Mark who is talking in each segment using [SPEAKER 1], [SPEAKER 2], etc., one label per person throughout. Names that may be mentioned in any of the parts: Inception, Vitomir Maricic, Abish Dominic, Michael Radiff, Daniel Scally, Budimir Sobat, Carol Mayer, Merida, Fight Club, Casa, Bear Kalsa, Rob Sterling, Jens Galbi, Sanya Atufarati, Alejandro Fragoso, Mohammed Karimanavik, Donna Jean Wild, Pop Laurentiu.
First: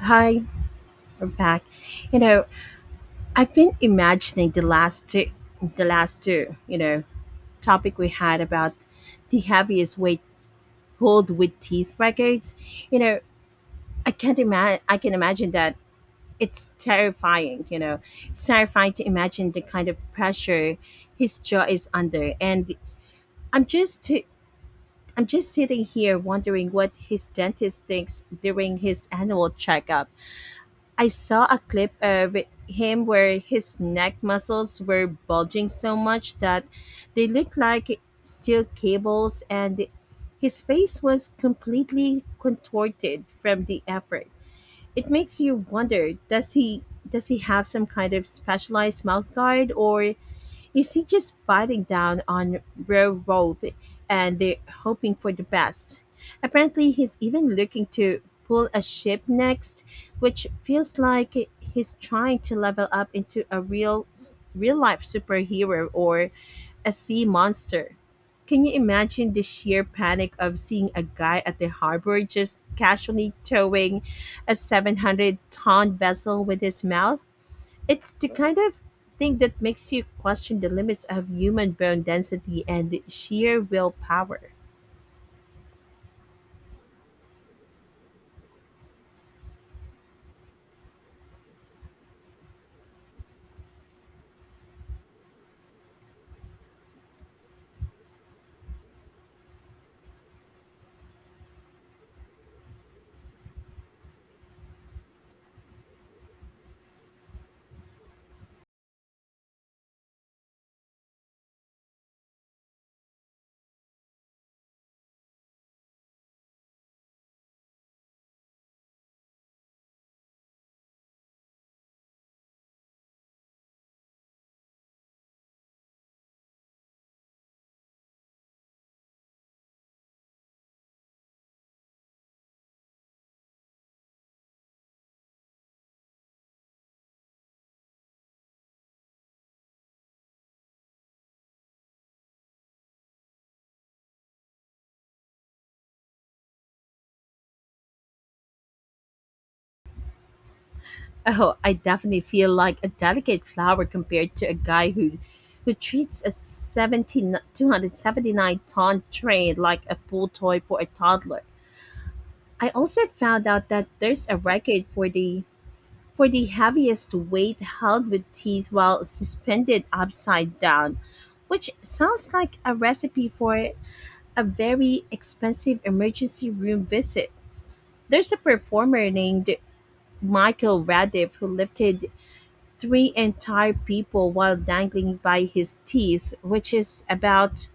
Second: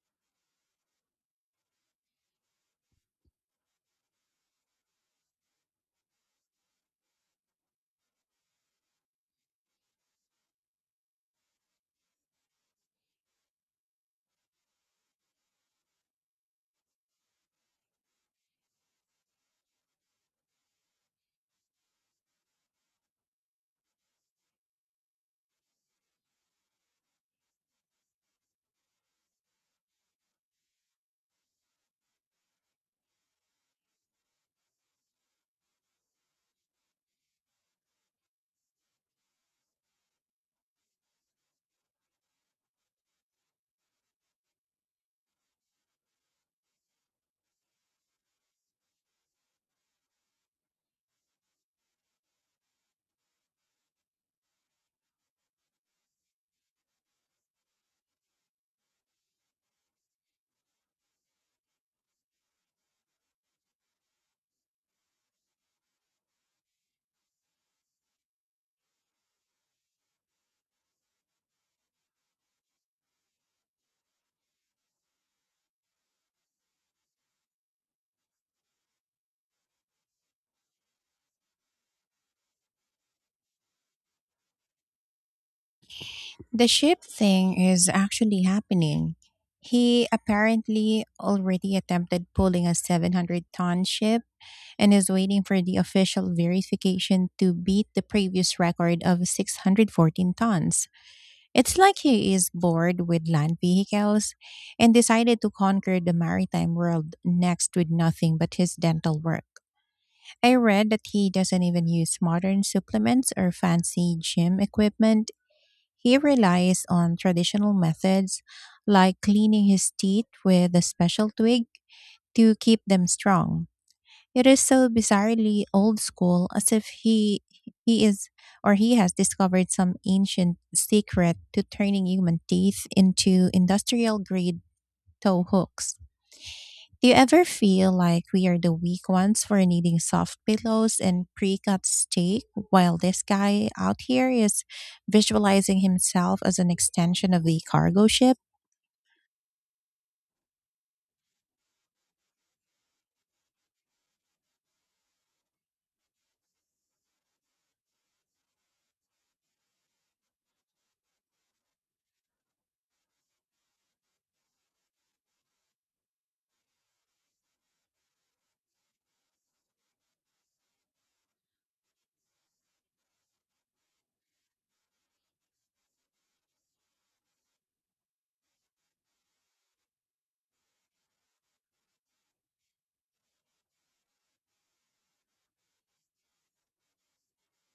[SPEAKER 1] Hi, we're back. You know, I've been imagining the last two, topic we had about the heaviest weight pulled with teeth records. You know, I can't imagine. I can imagine that it's terrifying. You know, it's terrifying to imagine the kind of pressure his jaw is under, and I'm just. I'm just sitting here wondering what his dentist thinks during his annual checkup. I saw a clip of him where his neck muscles were bulging so much that they looked like steel cables, and his face was completely contorted from the effort. It makes you wonder: does he have some kind of specialized mouth guard, or is he just biting down on Railroad and they're hoping for the best? Apparently, he's even looking to pull a ship next, which feels like he's trying to level up into a real life superhero or a sea monster. Can you imagine the sheer panic of seeing a guy at the harbor just casually towing a 700-ton vessel with his mouth? It's the kind of thing that makes you question the limits of human bone density and sheer willpower.
[SPEAKER 2] The ship thing is actually happening. He apparently already attempted pulling a 700-ton ship and is waiting for the official verification to beat the previous record of 614 tons. It's like he is bored with land vehicles and decided to conquer the maritime world next with nothing but his dental work. I read that he doesn't even use modern supplements or fancy gym equipment. He relies on traditional methods like cleaning his teeth with a special twig to keep them strong. It is so bizarrely old school, as if he he is or he has discovered some ancient secret to turning human teeth into industrial grade toe hooks. Do you ever feel like we are the weak ones for needing soft pillows and pre cut steak while this guy out here is visualizing himself as an extension of the cargo ship?
[SPEAKER 1] Oh, I definitely feel like a delicate flower compared to a guy who treats a 17 279 ton train like a pool toy for a toddler. I also found out that there's a record for the heaviest weight held with teeth while suspended upside down, which sounds like a recipe for a very expensive emergency room visit. There's a performer named Michael Radiff who lifted three entire people while dangling by his teeth, which is about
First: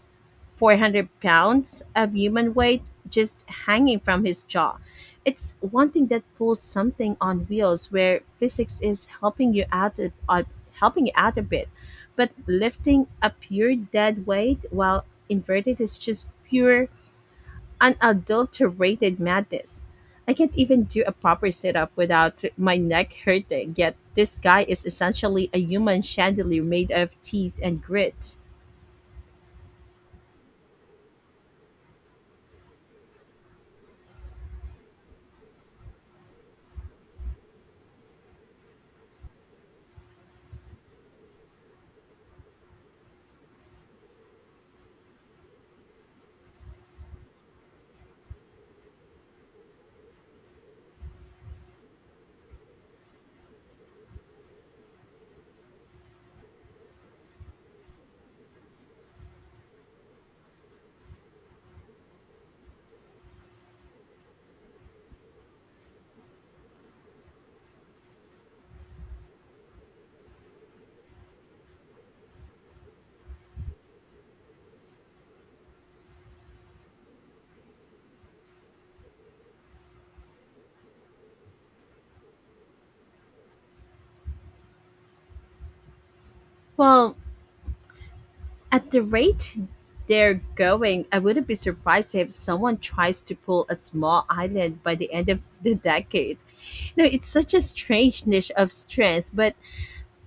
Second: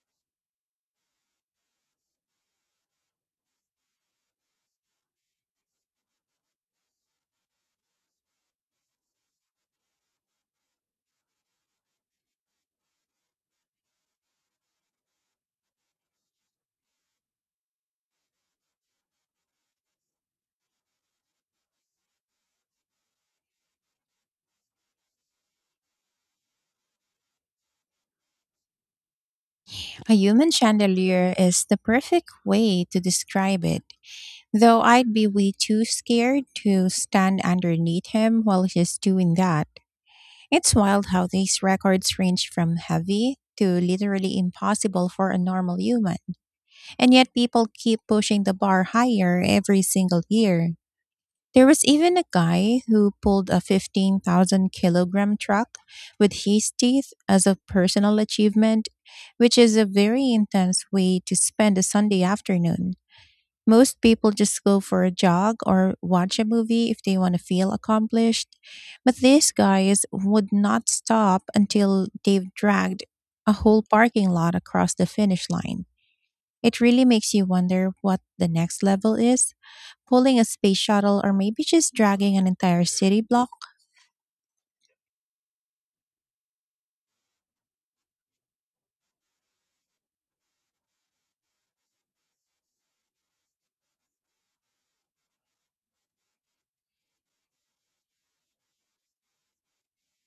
[SPEAKER 1] 400 pounds of human weight just hanging from his jaw. It's one thing that pulls something on wheels where physics is helping you out a bit, but lifting a pure dead weight while inverted is just pure unadulterated madness. I can't even do a proper sit up without my neck hurting, yet this guy is essentially a human chandelier made of teeth and grit.
[SPEAKER 2] A human chandelier is the perfect way to describe it, though I'd be way too scared to stand underneath him while he's doing that. It's wild how these records range from heavy to literally impossible for a normal human. And yet people keep pushing the bar higher every single year. There was even a guy who pulled a 15,000 kilogram truck with his teeth as a personal achievement, which is a very intense way to spend a Sunday afternoon. Most people just go for a jog or watch a movie if they want to feel accomplished. But these guys would not stop until they've dragged a whole parking lot across the finish line. It really makes you wonder what the next level is: pulling a space shuttle, or maybe just dragging an entire city block.
[SPEAKER 1] Well, at the rate they're going, I wouldn't be surprised if someone tries to pull a small island by the end of the decade. You know, it's such a strange niche of strength, but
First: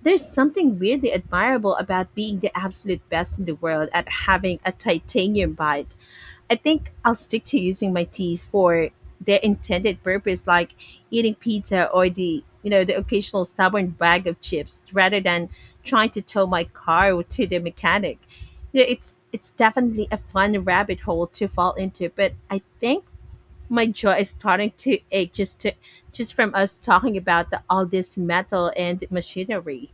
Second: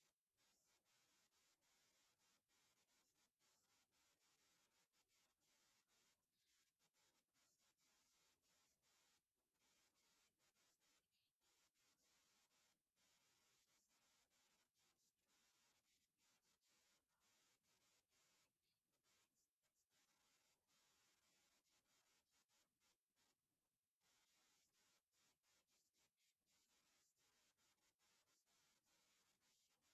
[SPEAKER 1] there's something weirdly admirable about being the absolute best in the world at having a titanium bite. I think I'll stick to using my teeth for their intended purpose, like eating pizza or the you know the occasional stubborn bag of chips, rather than trying to tow my car to the mechanic. You know, it's definitely a fun rabbit hole to fall into, but I think my jaw is starting to ache just from us talking about all this metal and machinery.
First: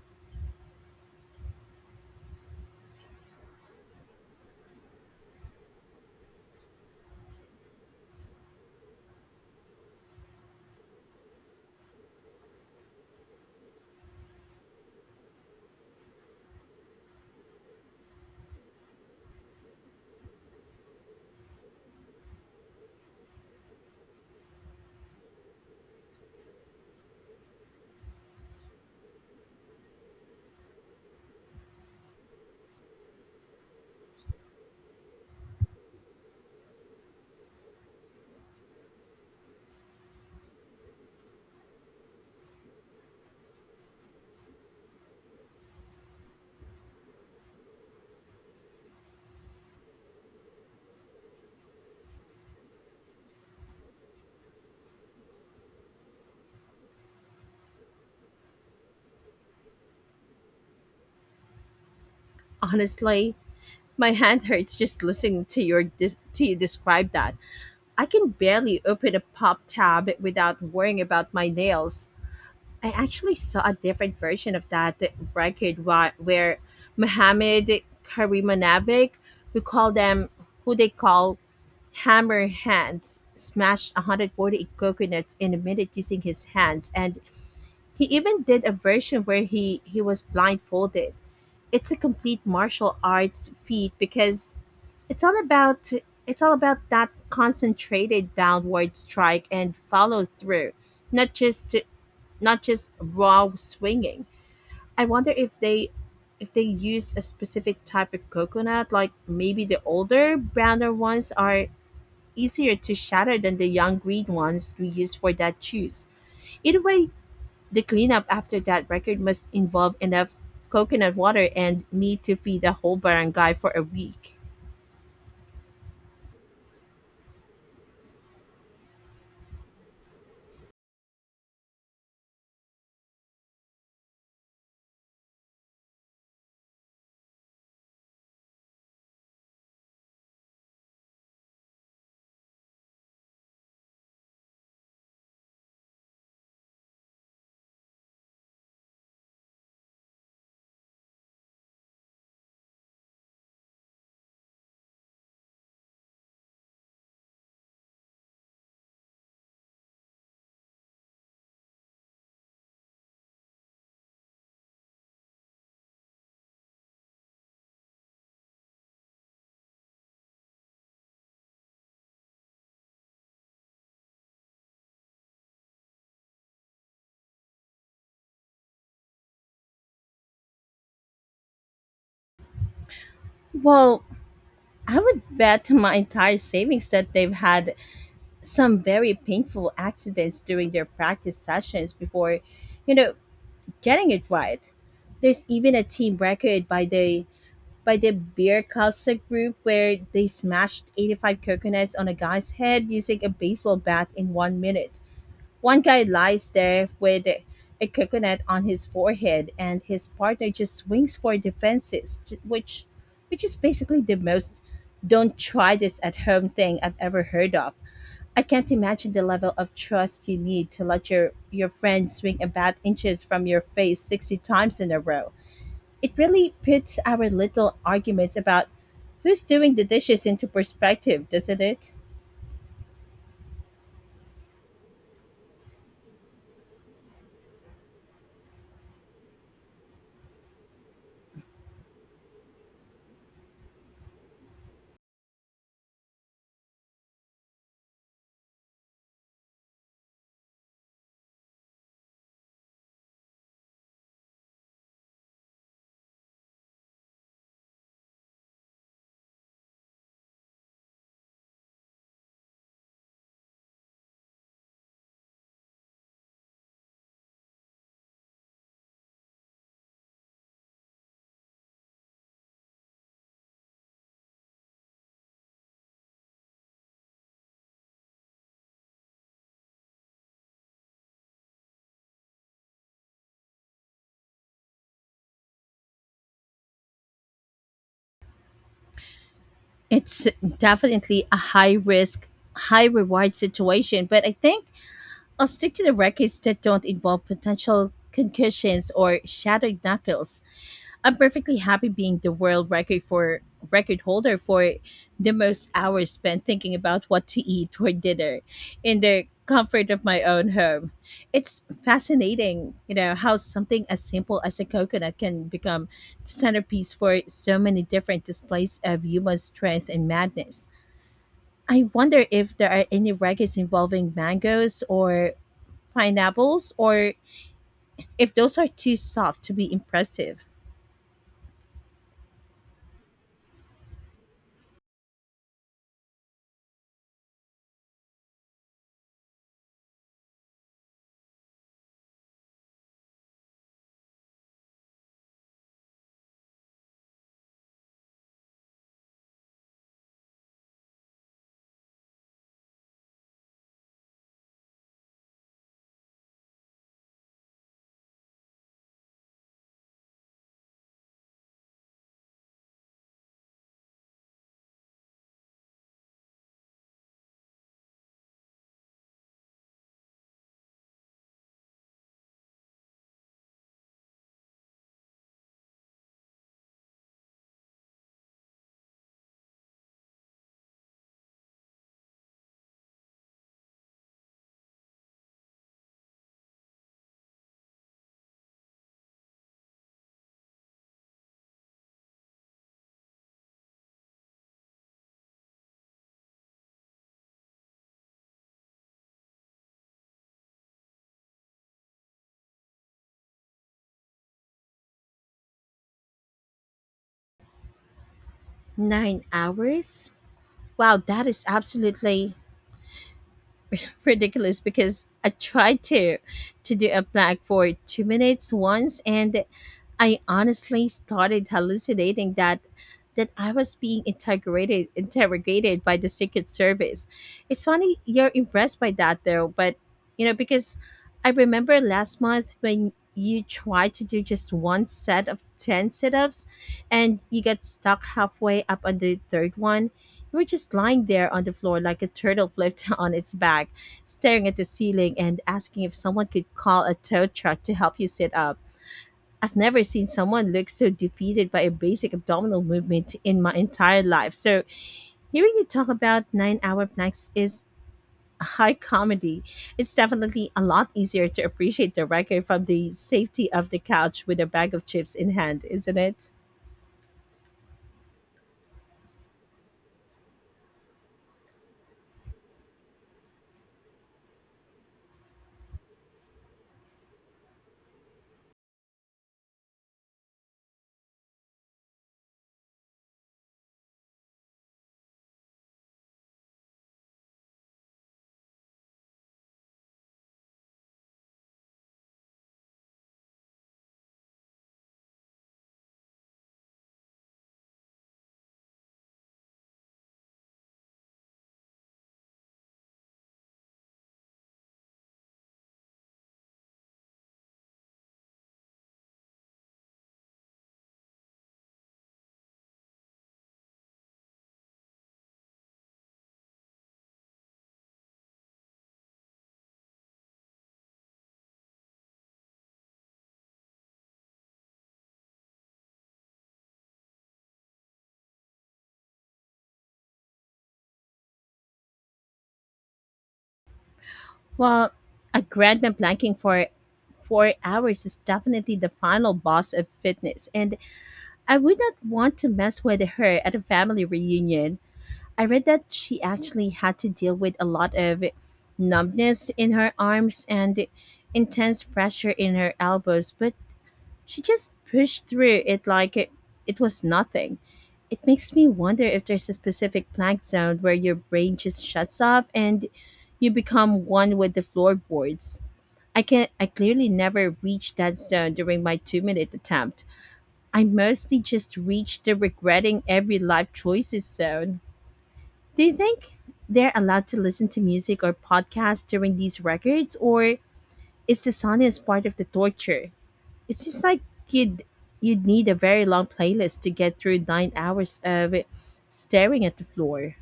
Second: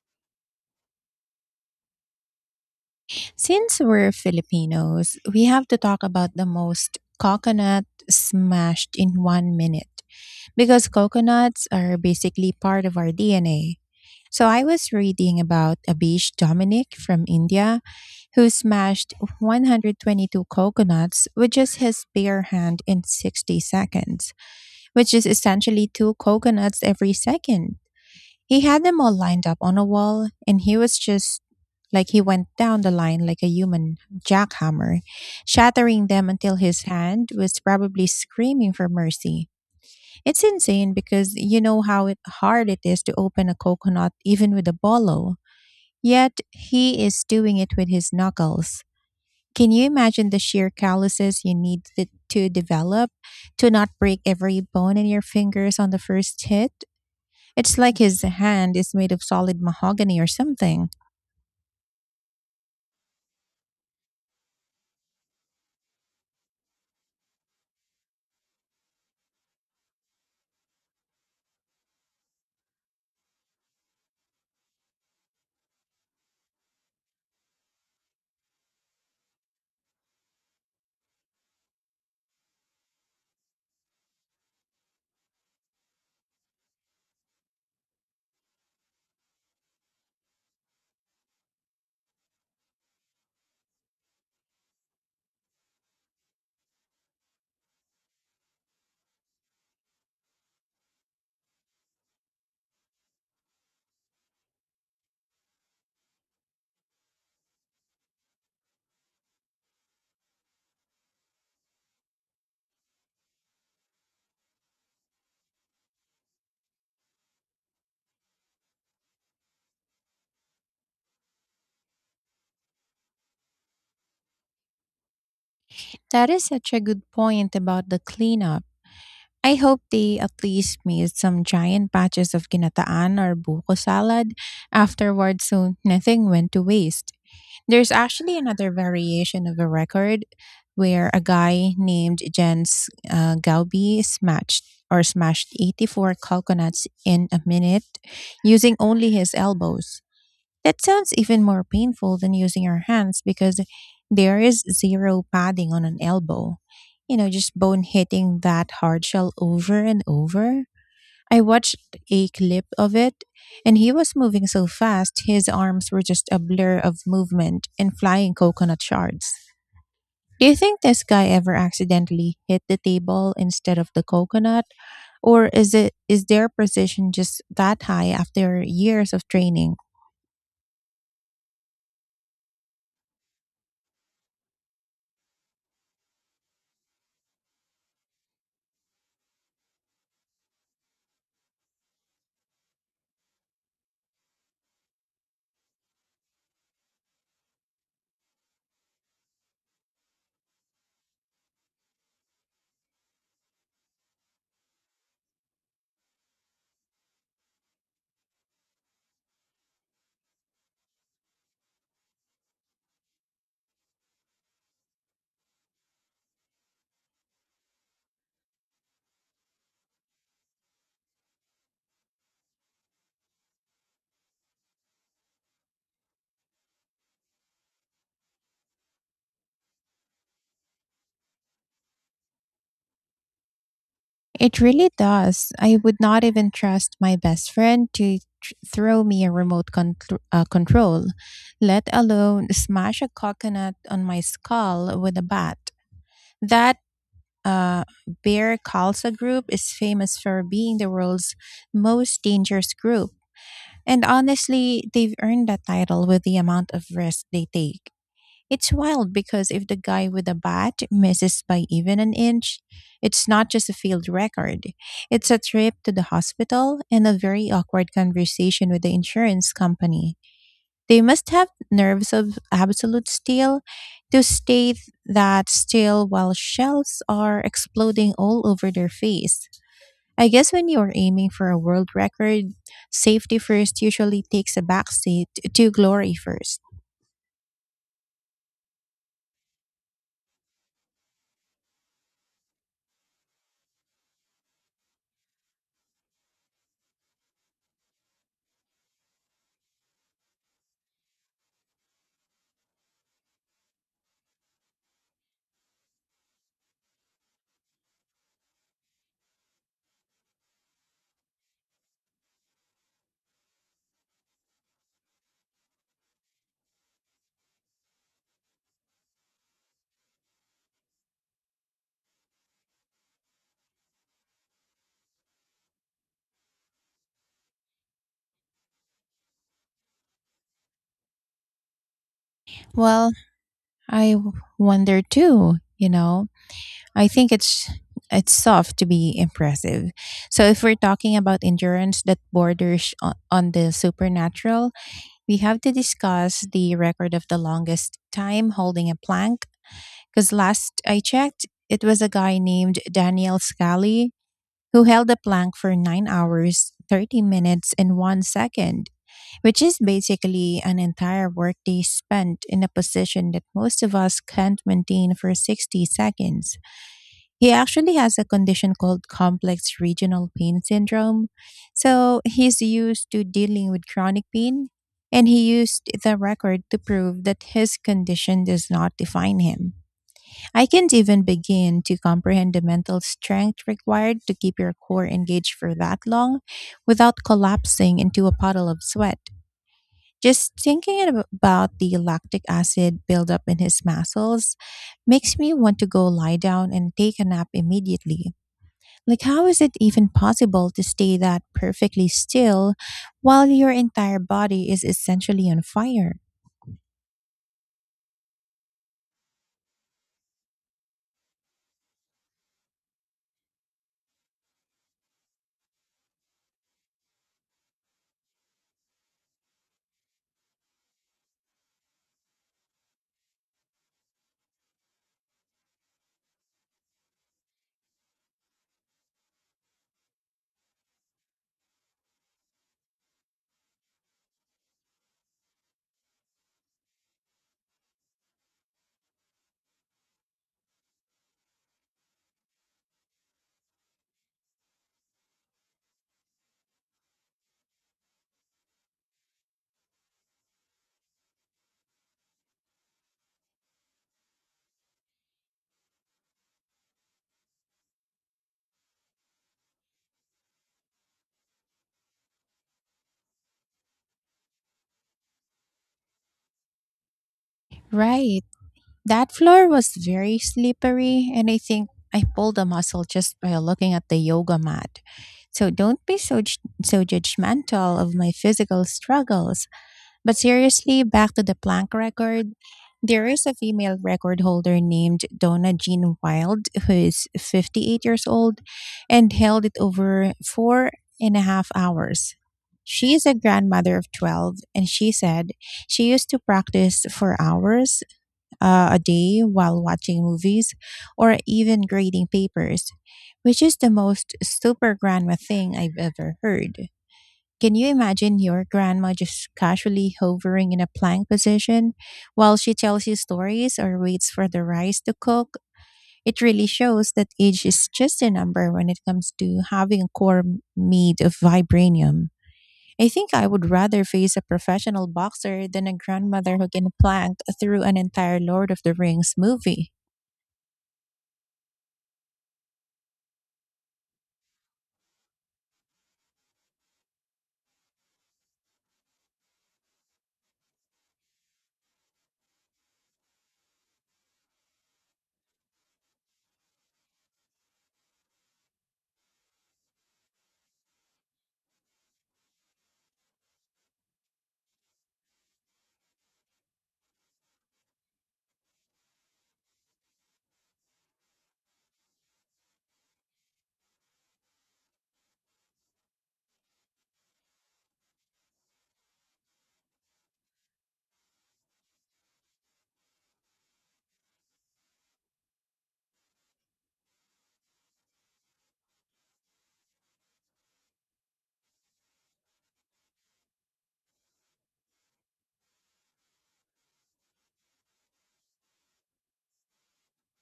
[SPEAKER 2] Since we're Filipinos, we have to talk about the most coconut smashed in 1 minute, because coconuts are basically part of our DNA. So I was reading about Abish Dominic from India, who smashed 122 coconuts with just his bare hand in 60 seconds, which is essentially two coconuts every second. He had them all lined up on a wall, and he was just like, he went down the line like a human jackhammer, shattering them until his hand was probably screaming for mercy. It's insane, because you know how hard it is to open a coconut even with a bolo. Yet he is doing it with his knuckles. Can you imagine the sheer calluses you need to develop to not break every bone in your fingers on the first hit? It's like his hand is made of solid mahogany or something.
[SPEAKER 1] Honestly, my hand hurts just listening to you describe that. I can barely open a pop tab without worrying about my nails. I actually saw a different version of that record where Mohammed Karimanavik, who call them who they call hammer hands, smashed 140 coconuts in a minute using his hands, and he even did a version where he was blindfolded. It's a complete martial arts feat because it's all about it's all about that concentrated downward strike and follow through, not just not just raw swinging. I wonder if they use a specific type of coconut, like maybe the older browner ones are easier to shatter than the young green ones we use for that juice. Either way, the cleanup after that record must involve enough coconut water and meat to feed the whole barangay for a week.
[SPEAKER 2] That is such a good point about the cleanup. I hope they at least made some giant batches of ginataan or buko salad afterward, so nothing went to waste. There's actually another variation of a record where a guy named Jens Galbi smashed 84 coconuts in a minute using only his elbows. That sounds even more painful than using your hands, because there is zero padding on an elbow. You know, just bone hitting that hard shell over and over. I watched a clip of it, and he was moving so fast, his arms were just a blur of movement and flying coconut shards. Do you think this guy ever accidentally hit the table instead of the coconut, or is it, is their precision just that high after years of training?
[SPEAKER 1] Well, I would bet my entire savings that they've had some very painful accidents during their practice sessions before, you know, getting it right. There's even a team record by the beer Casa group where they smashed 85 coconuts on a guy's head using a baseball bat in 1 minute. One guy lies there with a coconut on his forehead, and his partner just swings for defenses, which is basically the most "don't try this at home" thing I've ever heard of. I can't imagine the level of trust you need to let your friend swing about inches from your face 60 times in a row. It really puts our little arguments about who's doing the dishes into perspective, doesn't it?
[SPEAKER 2] It really does. I would not even trust my best friend to throw me a remote control, let alone smash a coconut on my skull with a bat. That uh, Bear Kalsa group is famous for being the world's most dangerous group. And honestly, they've earned that title with the amount of risk they take. It's wild, because if the guy with a bat misses by even an inch, it's not just a field record. It's a trip to the hospital and a very awkward conversation with the insurance company. They must have nerves of absolute steel to stay that still while shells are exploding all over their face. I guess when you are aiming for a world record, safety first usually takes a backseat to glory first.
[SPEAKER 1] It's definitely a high risk, high reward situation, but I think I'll stick to the records that don't involve potential concussions or shattered knuckles. I'm perfectly happy being the world record for record holder for the most hours spent thinking about what to eat for dinner in the comfort of my own home. It's fascinating, how something as simple as a coconut can become the centerpiece for so many different displays of human strength and madness. I wonder if there are any records involving mangoes or pineapples or if those are too soft to be impressive.
[SPEAKER 2] Well, I wonder too, you know. I think it's soft to be impressive. So if we're talking about endurance that borders on the supernatural, we have to discuss the record of the longest time holding a plank, because last I checked, it was a guy named Daniel Scally who held a plank for 9 hours, 30 minutes, and 1 second, which is basically an entire workday spent in a position that most of us can't maintain for 60 seconds. He actually has a condition called complex regional pain syndrome, so he's used to dealing with chronic pain, and he used the record to prove that his condition does not define him. I can't even begin to comprehend the mental strength required to keep your core engaged for that long without collapsing into a puddle of sweat. Just thinking about the lactic acid buildup in his muscles makes me want to go lie down and take a nap immediately. Like, how is it even possible to stay that perfectly still while your entire body is essentially on fire?
[SPEAKER 1] 9 hours? Wow, that is absolutely ridiculous because I tried to do a plank for 2 minutes once, and I honestly started hallucinating that I was being interrogated by the Secret Service. It's funny you're impressed by that though, but you know, because I remember last month when you tried to do just one set of 10 sit-ups and you got stuck halfway up on the third one. You were just lying there on the floor like a turtle flipped on its back, staring at the ceiling and asking if someone could call a tow truck to help you sit up. I've never seen someone look so defeated by a basic abdominal movement in my entire life. So, hearing you talk about 9 hour planks is high comedy. It's definitely a lot easier to appreciate the record from the safety of the couch with a bag of chips in hand, isn't it?
[SPEAKER 2] Right. That floor was very slippery, and I think I pulled a muscle just by looking at the yoga mat. So don't be so judgmental of my physical struggles. But seriously, back to the Planck record, there is a female record holder named Donna Jean Wild, who is 58 years old and held it over 4.5 hours. She is a grandmother of 12, and she said she used to practice for hours a day while watching movies or even grading papers, which is the most super grandma thing I've ever heard. Can you imagine your grandma just casually hovering in a plank position while she tells you stories or waits for the rice to cook? It really shows that age is just a number when it comes to having a core made of vibranium. I think I would rather face a professional boxer than a grandmother who can plank through an entire Lord of the Rings movie.
[SPEAKER 1] Well, a grandma planking for 4 hours is definitely the final boss of fitness. And I would not want to mess with her at a family reunion. I read that she actually had to deal with a lot of numbness in her arms and intense pressure in her elbows, but she just pushed through it like it was nothing. It makes me wonder if there's a specific plank zone where your brain just shuts off and you become one with the floorboards. I clearly never reached that zone during my 2-minute attempt. I mostly just reach the regretting every life choices zone. Do you think they're allowed to listen to music or podcasts during these records, or is the silence part of the torture? It seems like you'd you'd need a very long playlist to get through 9 hours of staring at the floor.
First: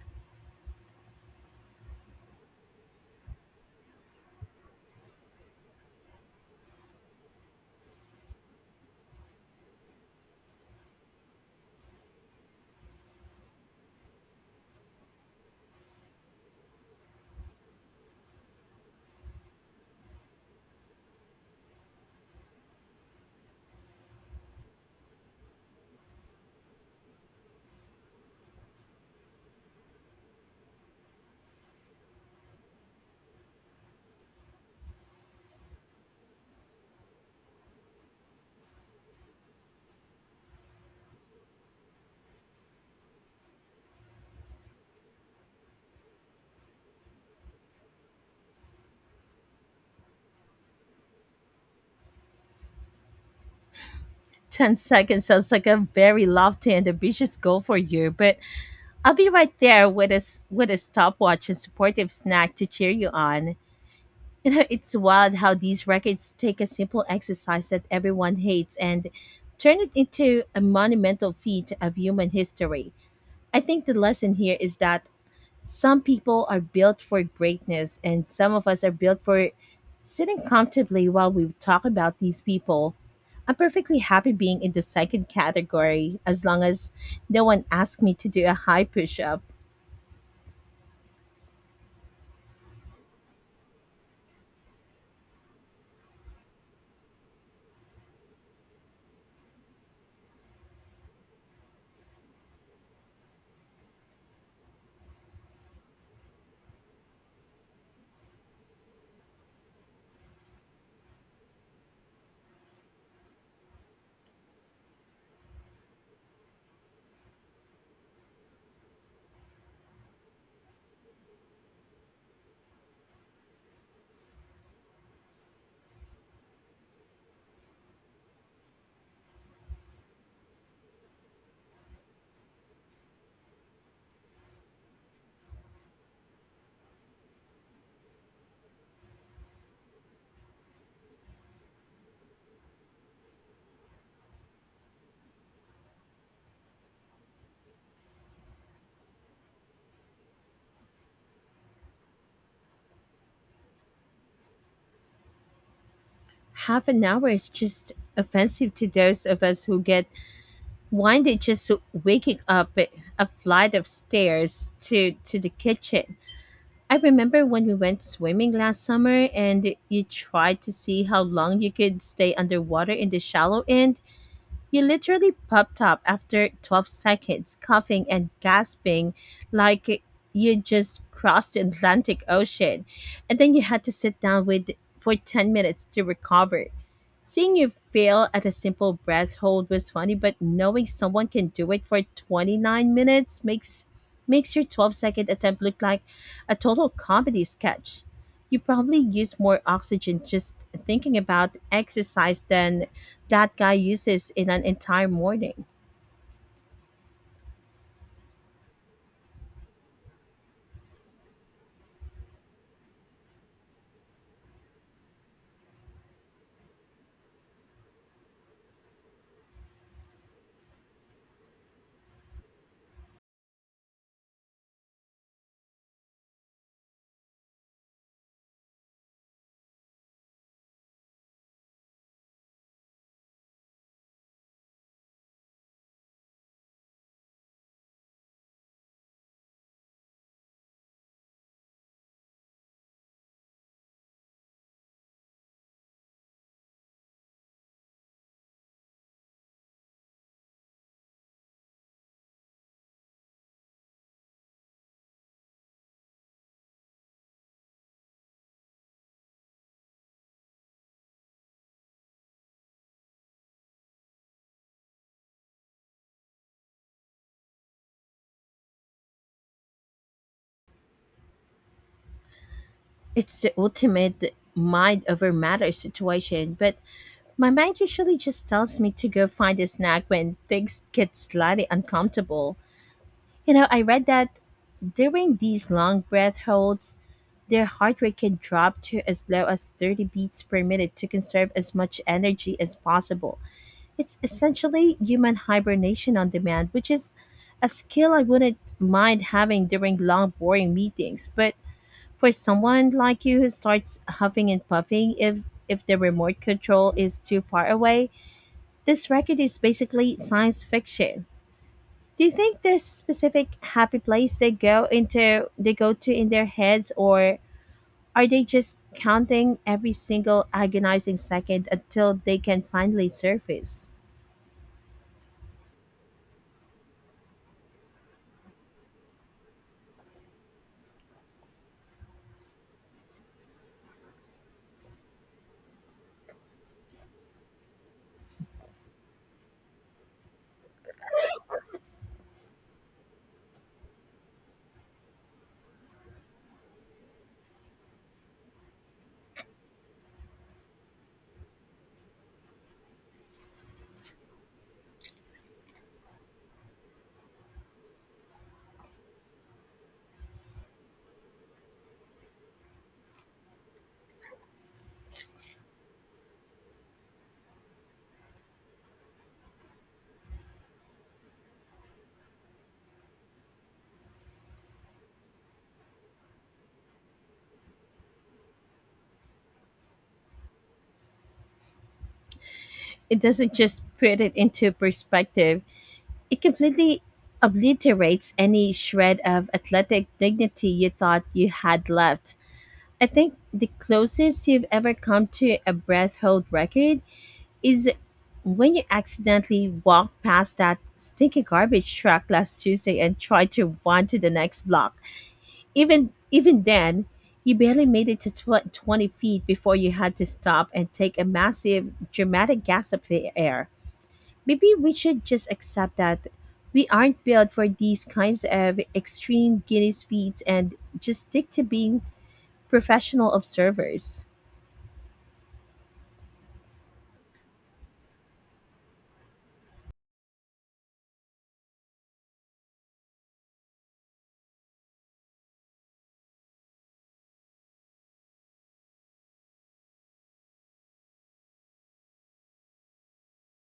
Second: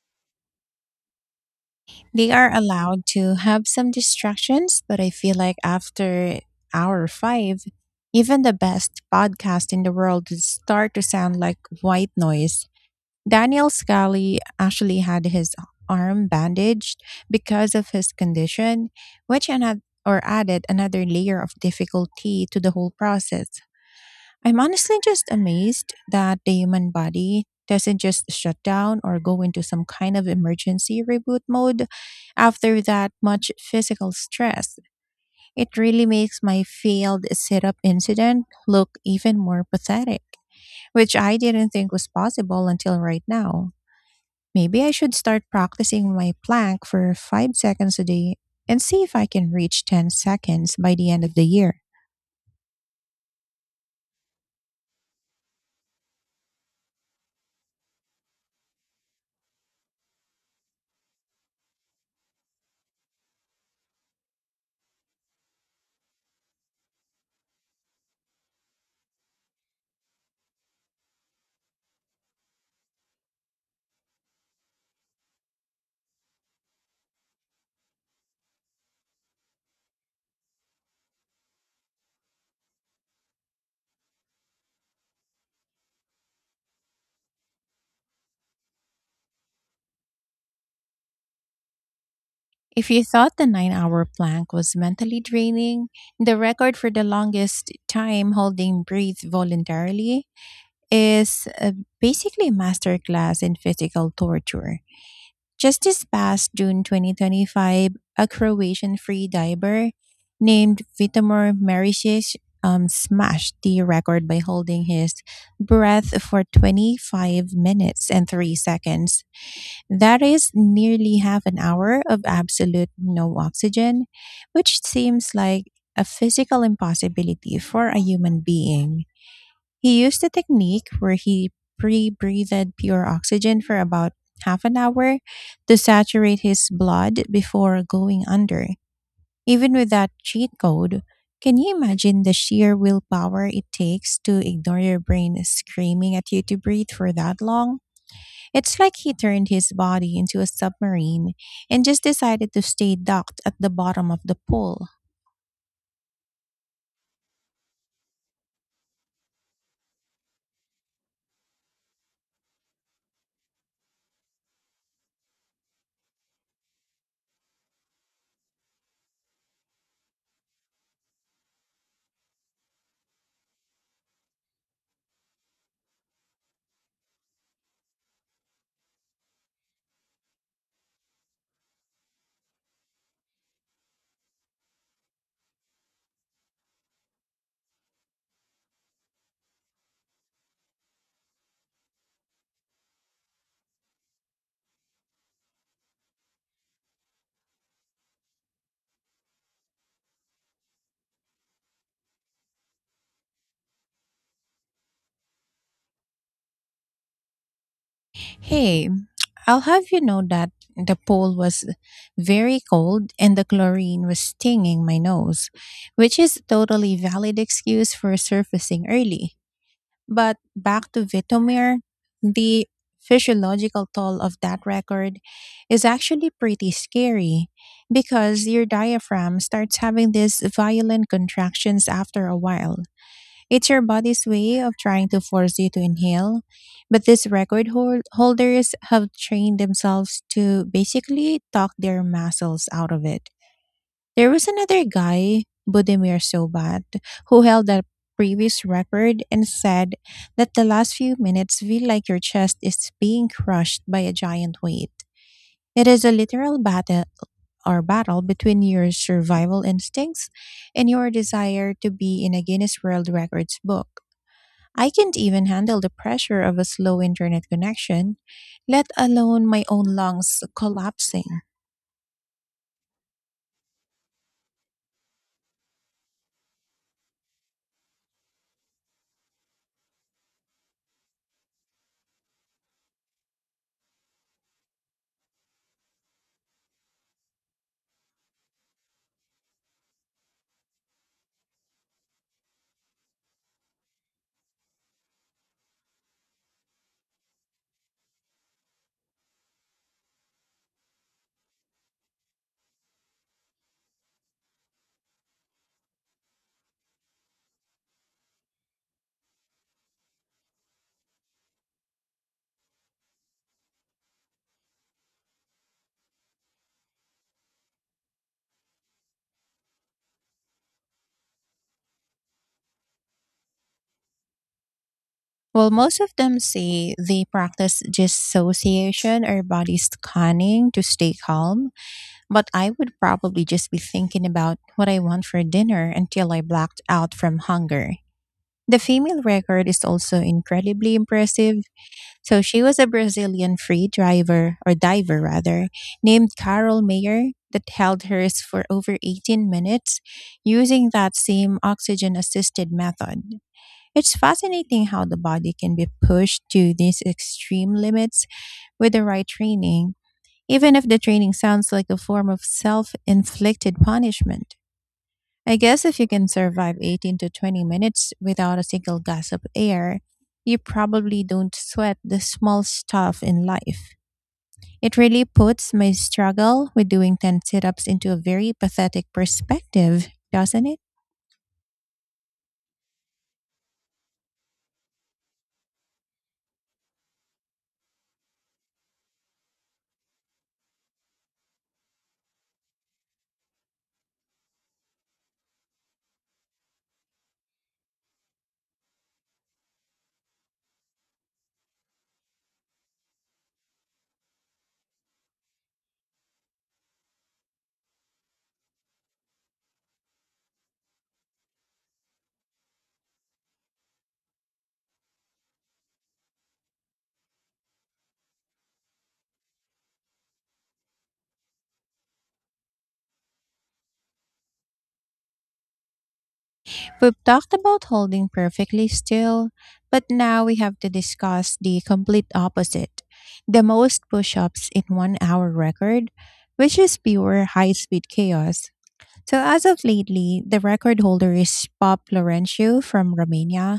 [SPEAKER 2] They are allowed to have some distractions, but I feel like after hour five, even the best podcast in the world would start to sound like white noise. Daniel Scally actually had his arm bandaged because of his condition, which another or added another layer of difficulty to the whole process. I'm honestly just amazed that the human body doesn't just shut down or go into some kind of emergency reboot mode after that much physical stress. It really makes my failed sit up incident look even more pathetic, which I didn't think was possible until right now. Maybe I should start practicing my plank for 5 seconds a day and see if I can reach 10 seconds by the end of the year.
[SPEAKER 1] 10 seconds sounds like a very lofty and ambitious goal for you, but I'll be right there with with a stopwatch and supportive snack to cheer you on. You know, it's wild how these records take a simple exercise that everyone hates and turn it into a monumental feat of human history. I think the lesson here is that some people are built for greatness and some of us are built for sitting comfortably while we talk about these people. I'm perfectly happy being in the second category as long as no one asks me to do a high push up.
[SPEAKER 2] If you thought the 9-hour plank was mentally draining, the record for the longest time holding breath voluntarily is basically a masterclass in physical torture. Just this past June 2025, a Croatian free diver named Vitomir Maricic smashed the record by holding his breath for 25 minutes and 3 seconds. That is nearly half an hour of absolute no oxygen, which seems like a physical impossibility for a human being. He used a technique where he pre breathed pure oxygen for about half an hour to saturate his blood before going under. Even with that cheat code, can you imagine the sheer willpower it takes to ignore your brain screaming at you to breathe for that long? It's like he turned his body into a submarine and just decided to stay docked at the bottom of the pool.
[SPEAKER 1] Half an hour is just offensive to those of us who get One day just waking up at a flight of stairs to the kitchen. I remember when we went swimming last summer and you tried to see how long you could stay underwater in the shallow end. You literally popped up after 12 seconds, coughing and gasping like you just crossed the Atlantic Ocean. And then you had to sit down with for 10 minutes to recover. Seeing you fail at a simple breath hold was funny, but knowing someone can do it for 29 minutes makes your 12-second attempt look like a total comedy sketch. You probably use more oxygen just thinking about exercise than that guy uses in an entire morning.
[SPEAKER 2] Hey, I'll have you know that the pool was very cold and the chlorine was stinging my nose, which is a totally valid excuse for surfacing early. But back to Vitomir, the physiological toll of that record is actually pretty scary, because your diaphragm starts having these violent contractions after a while. It's your body's way of trying to force you to inhale, but these record holders have trained themselves to basically talk their muscles out of it. There was another guy, Budimir Sobat, who held a previous record and said that the last few minutes feel like your chest is being crushed by a giant weight. It is a literal battle between your survival instincts and your desire to be in a Guinness World Records book. I can't even handle the pressure of a slow internet connection, let alone my own lungs collapsing.
[SPEAKER 1] It's the ultimate mind over matter situation, but my mind usually just tells me to go find a snack when things get slightly uncomfortable. You know, I read that during these long breath holds, their heart rate can drop to as low as 30 beats per minute to conserve as much energy as possible. It's essentially human hibernation on demand, which is a skill I wouldn't mind having during long, boring meetings. But for someone like you who starts huffing and puffing if the remote control is too far away, this record is basically science fiction. Do you think there's a specific happy place they go to in their heads, or are they just counting every single agonizing second until they can finally surface?
[SPEAKER 2] Well, most of them say they practice dissociation or body scanning to stay calm, but I would probably just be thinking about what I want for dinner until I blacked out from hunger. The female record is also incredibly impressive. So she was a Brazilian free driver, or diver rather, named Carol Mayer that held hers for over 18 minutes using that same oxygen assisted method. It's fascinating how the body can be pushed to these extreme limits with the right training, even if the training sounds like a form of self inflicted punishment. I guess if you can survive 18 to 20 minutes without a single gasp of air, you probably don't sweat the small stuff in life. It really puts my struggle with doing 10 sit ups into a very pathetic perspective, doesn't it?
[SPEAKER 1] It doesn't just put it into perspective. It completely obliterates any shred of athletic dignity you thought you had left. I think the closest you've ever come to a breath hold record is when you accidentally walked past that stinky garbage truck last Tuesday and tried to run to the next block. Even then, you barely made it to 20 feet before you had to stop and take a massive, dramatic gasp of the air. Maybe we should just accept that we aren't built for these kinds of extreme Guinness feats and just stick to being professional observers.
[SPEAKER 2] We've talked about holding perfectly still, but now we have to discuss the complete opposite, the most push ups in one hour record, which is pure high speed chaos. So, as of lately, the record holder is Pop Laurentiu from Romania,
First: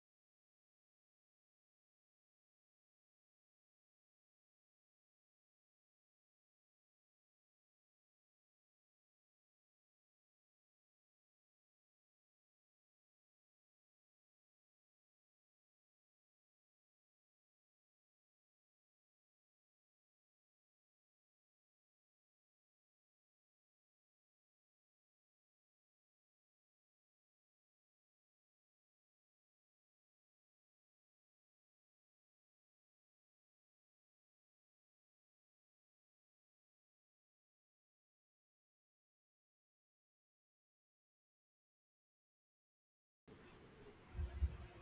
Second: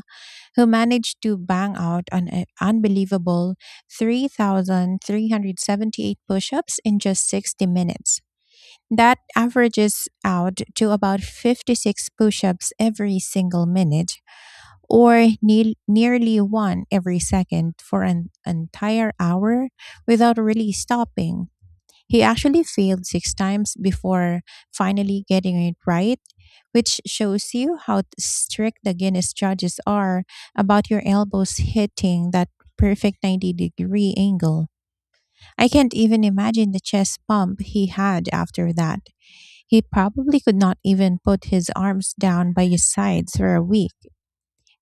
[SPEAKER 2] who managed to bang out an unbelievable 3,378 push ups in just 60 minutes. That averages out to about 56 push ups every single minute, or nearly one every second for an entire hour without really stopping. He actually failed six times before finally getting it right, which shows you how strict the Guinness judges are about your elbows hitting that perfect 90-degree angle. I can't even imagine the chest pump he had after that. He probably could not even put his arms down by his sides for a week.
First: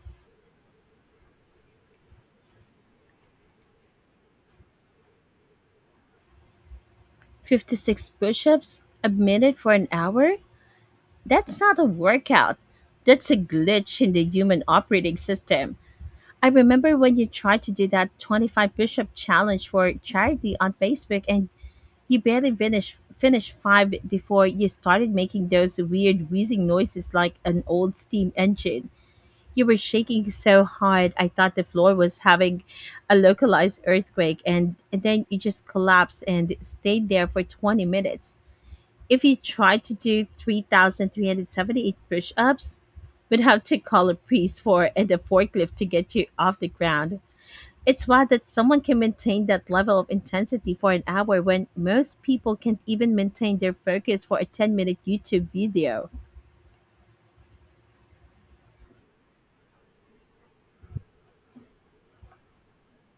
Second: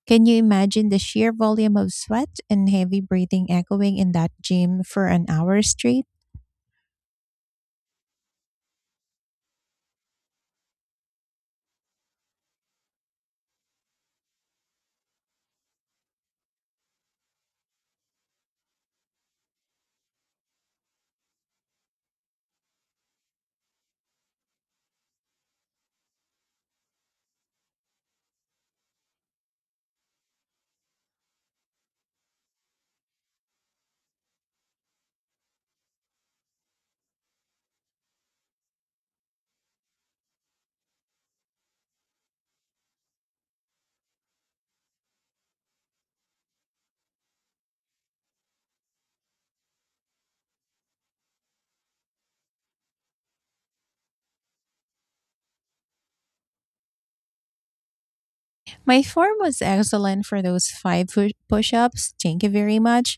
[SPEAKER 2] Can you imagine the sheer volume of sweat and heavy breathing echoing in that gym for an hour straight?
[SPEAKER 1] 56 push ups a minute for an hour? That's not a workout. That's a glitch in the human operating system. I remember when you tried to do that 25 push up challenge for charity on Facebook, and you barely finished 5 before you started making those weird wheezing noises like an old steam engine. You were shaking so hard I thought the floor was having a localized earthquake, and then you just collapsed and stayed there for 20 minutes. If you tried to do 3,378 push ups, would have to call a priest for and a forklift to get you off the ground. It's wild that someone can maintain that level of intensity for an hour when most people can't even maintain their focus for a 10-minute YouTube video.
[SPEAKER 2] My form was excellent for those five push ups, thank you very much.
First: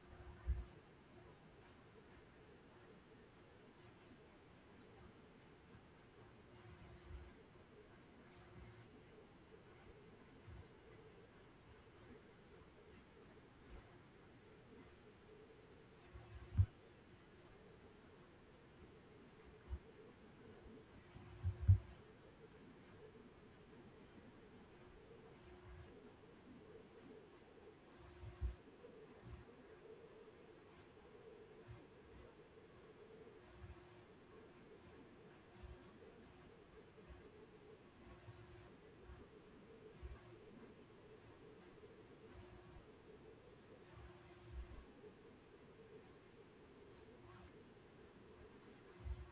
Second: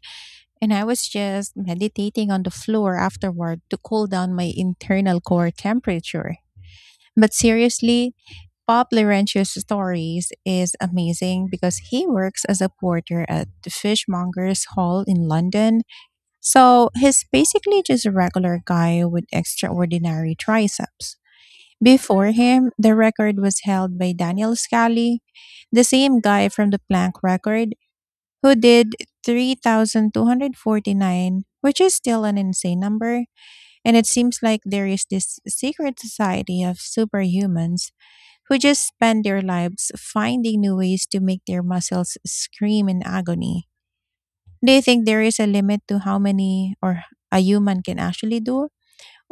[SPEAKER 2] And I was just meditating on the floor afterward to cool down my internal core temperature. But seriously, Bob Laurentius' stories is amazing because he works as a porter at the Fishmongers Hall in London. So he's basically just a regular guy with extraordinary triceps. Before him, the record was held by Daniel Scally, the same guy from the plank record, who did 3,249, which is still an insane number. And it seems like there is this secret society of superhumans who just spend their lives finding new ways to make their muscles scream in agony. Do you think there is a limit to how many or a human can actually do?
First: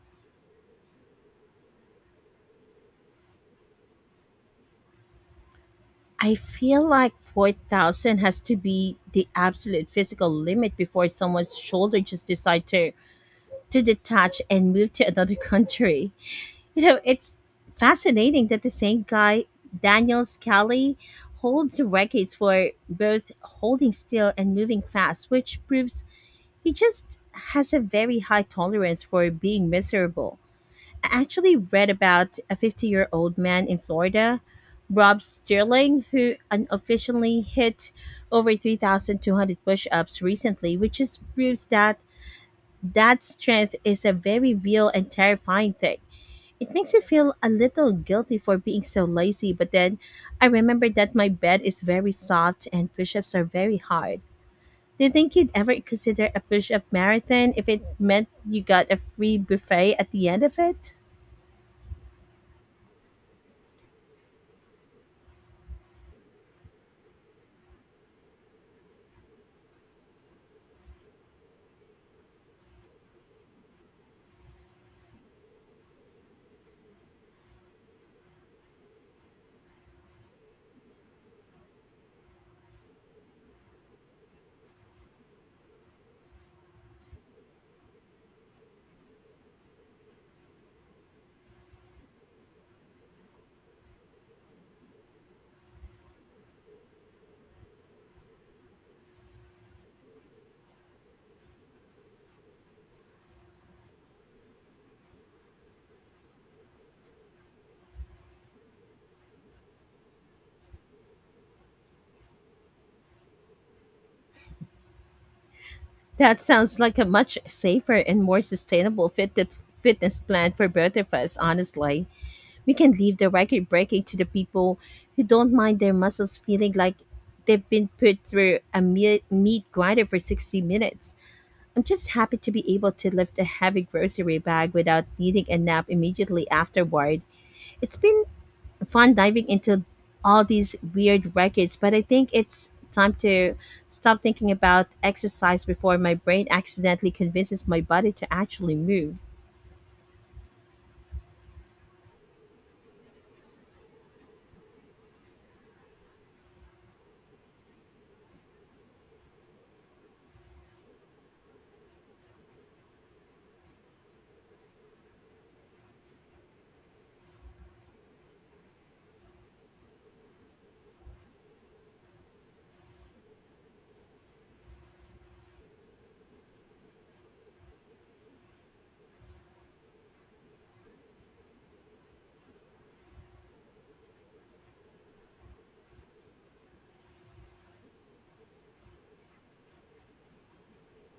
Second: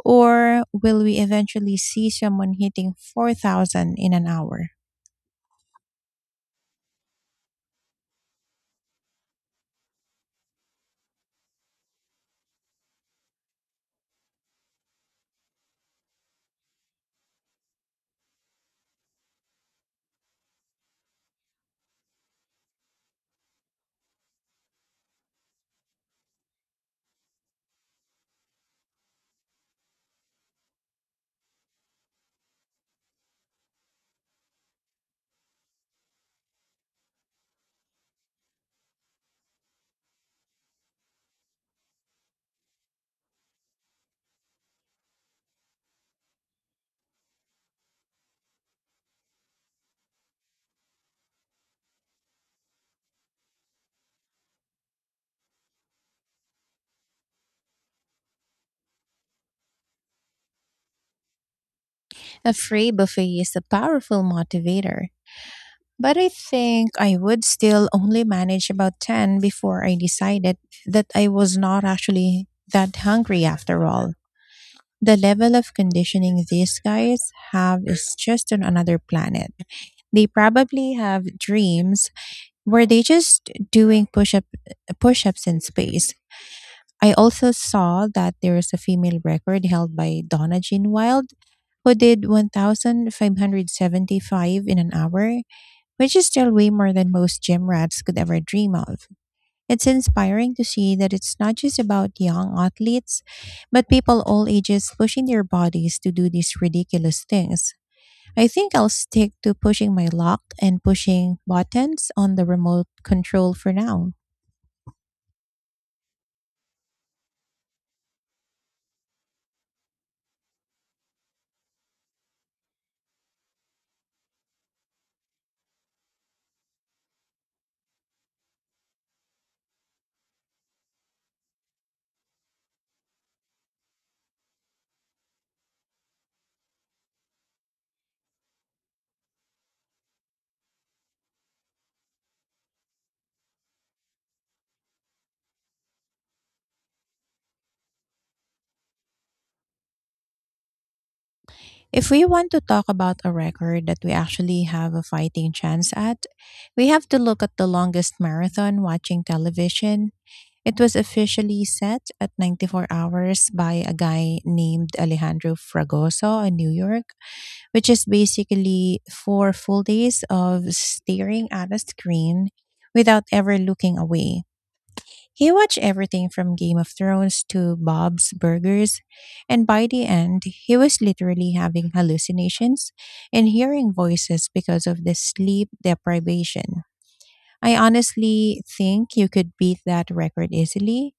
[SPEAKER 2] Or will we eventually see someone hitting 4,000 in an hour?
[SPEAKER 1] I feel like 4,000 has to be the absolute physical limit before someone's shoulder just decide to detach and move to another country. You know, it's fascinating that the same guy, Daniel Scally, holds records for both holding still and moving fast, which proves he just has a very high tolerance for being miserable. I actually read about a 50-year-old man in Florida, Rob Sterling, who unofficially hit over 3,200 push ups recently, which just proves that strength is a very real and terrifying thing. It makes me feel a little guilty for being so lazy, but then I remember that my bed is very soft and push ups are very hard. Do you think you'd ever consider a push up marathon if it meant you got a free buffet at the end of it?
[SPEAKER 2] A free buffet is a powerful motivator, but I think I would still only manage about 10 before I decided that I was not actually that hungry after all. The level of conditioning these guys have is just on another planet. They probably have dreams where they just doing push ups in space. I also saw that there is a female record held by Donna Jean Wild, who did 1,575 in an hour, which is still way more than most gym rats could ever dream of. It's inspiring to see that it's not just about young athletes, but people all ages pushing their bodies to do these ridiculous things. I think I'll stick to pushing my luck and pushing buttons on the remote control for now.
[SPEAKER 1] That sounds like a much safer and more sustainable fitness plan for both of us, honestly. We can leave the record breaking to the people who don't mind their muscles feeling like they've been put through a meat grinder for 60 minutes. I'm just happy to be able to lift a heavy grocery bag without needing a nap immediately afterward. It's been fun diving into all these weird records, but I think it's time to stop thinking about exercise before my brain accidentally convinces my body to actually move.
[SPEAKER 2] If we want to talk about a record that we actually have a fighting chance at, we have to look at the longest marathon watching television. It was officially set at 94 hours by a guy named Alejandro Fragoso in New York, which is basically four full days of staring at a screen without ever looking away. He watched everything from Game of Thrones to Bob's Burgers, and by the end, he was literally having hallucinations and hearing voices because of the sleep deprivation. I honestly think you could beat that record easily,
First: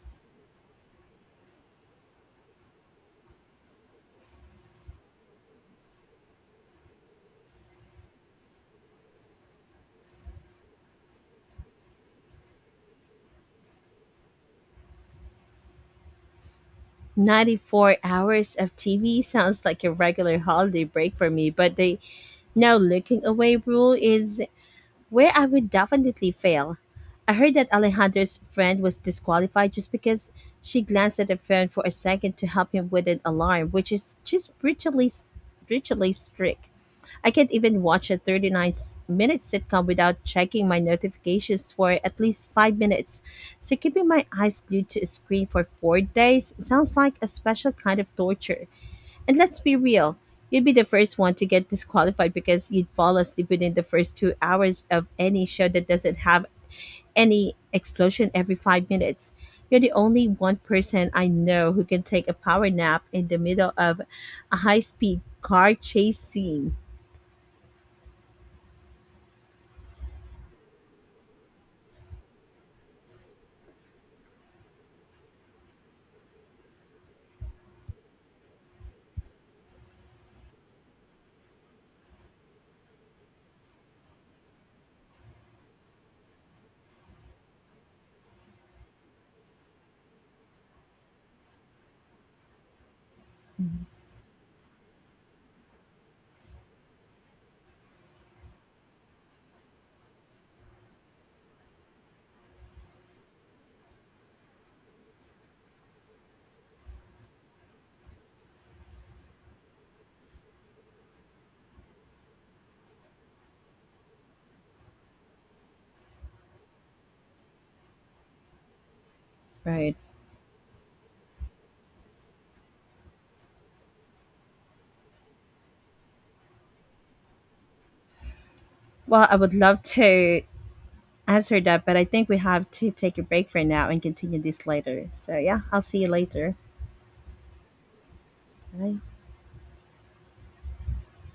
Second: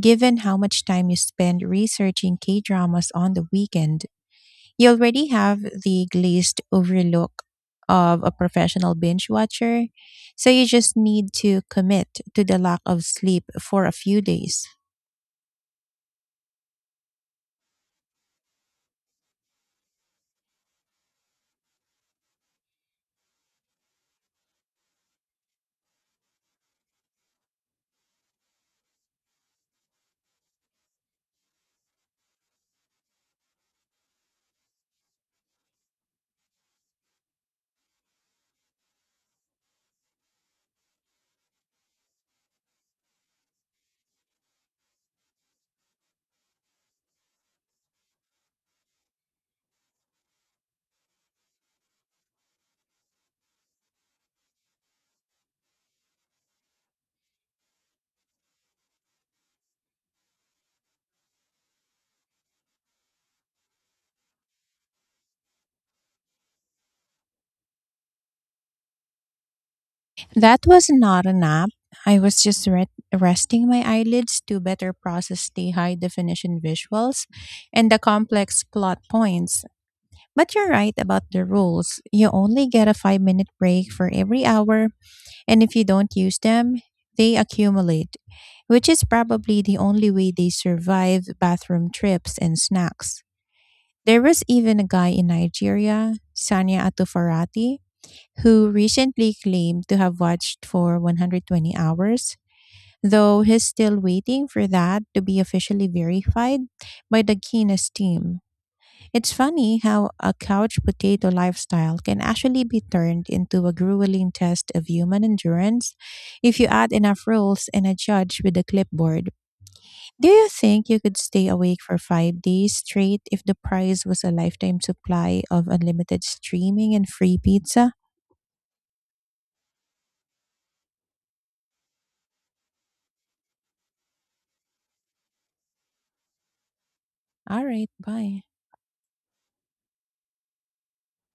[SPEAKER 2] given how much time you spend researching K dramas on the weekend. You already have the glazed overlook of a professional binge watcher, so you just need to commit to the lack of sleep for a few days.
[SPEAKER 1] 94 hours of TV sounds like a regular holiday break for me, but the "no looking away" rule is where I would definitely fail. I heard that Alejandro's friend was disqualified just because she glanced at her friend for a second to help him with an alarm, which is just brutally strict. I can't even watch a 39-minute sitcom without checking my notifications for at least 5 minutes. So, keeping my eyes glued to a screen for 4 days sounds like a special kind of torture. And let's be real, you'd be the first one to get disqualified because you'd fall asleep within the first 2 hours of any show that doesn't have any explosion every 5 minutes. You're the only one person I know who can take a power nap in the middle of a high speed car chase scene.
[SPEAKER 2] That was not a nap. I was just resting my eyelids to better process the high definition visuals and the complex plot points. But you're right about the rules. You only get a five-minute break for every hour. And if you don't use them, they accumulate, which is probably the only way they survive bathroom trips and snacks. There was even a guy in Nigeria, Sanya Atufarati, who recently claimed to have watched for 120 hours, though he's still waiting for that to be officially verified by the Guinness team. It's funny how a couch potato lifestyle can actually be turned into a grueling test of human endurance if you add enough rules and a judge with a clipboard.
[SPEAKER 1] Right.
[SPEAKER 2] Do you think you could stay awake for five days straight if the prize was a lifetime supply of unlimited streaming and free pizza?
[SPEAKER 1] Well, I would love to answer that, but I think we have to take a break for now and continue this later. So, yeah, I'll see you later.
[SPEAKER 2] All right, bye.
[SPEAKER 1] Bye.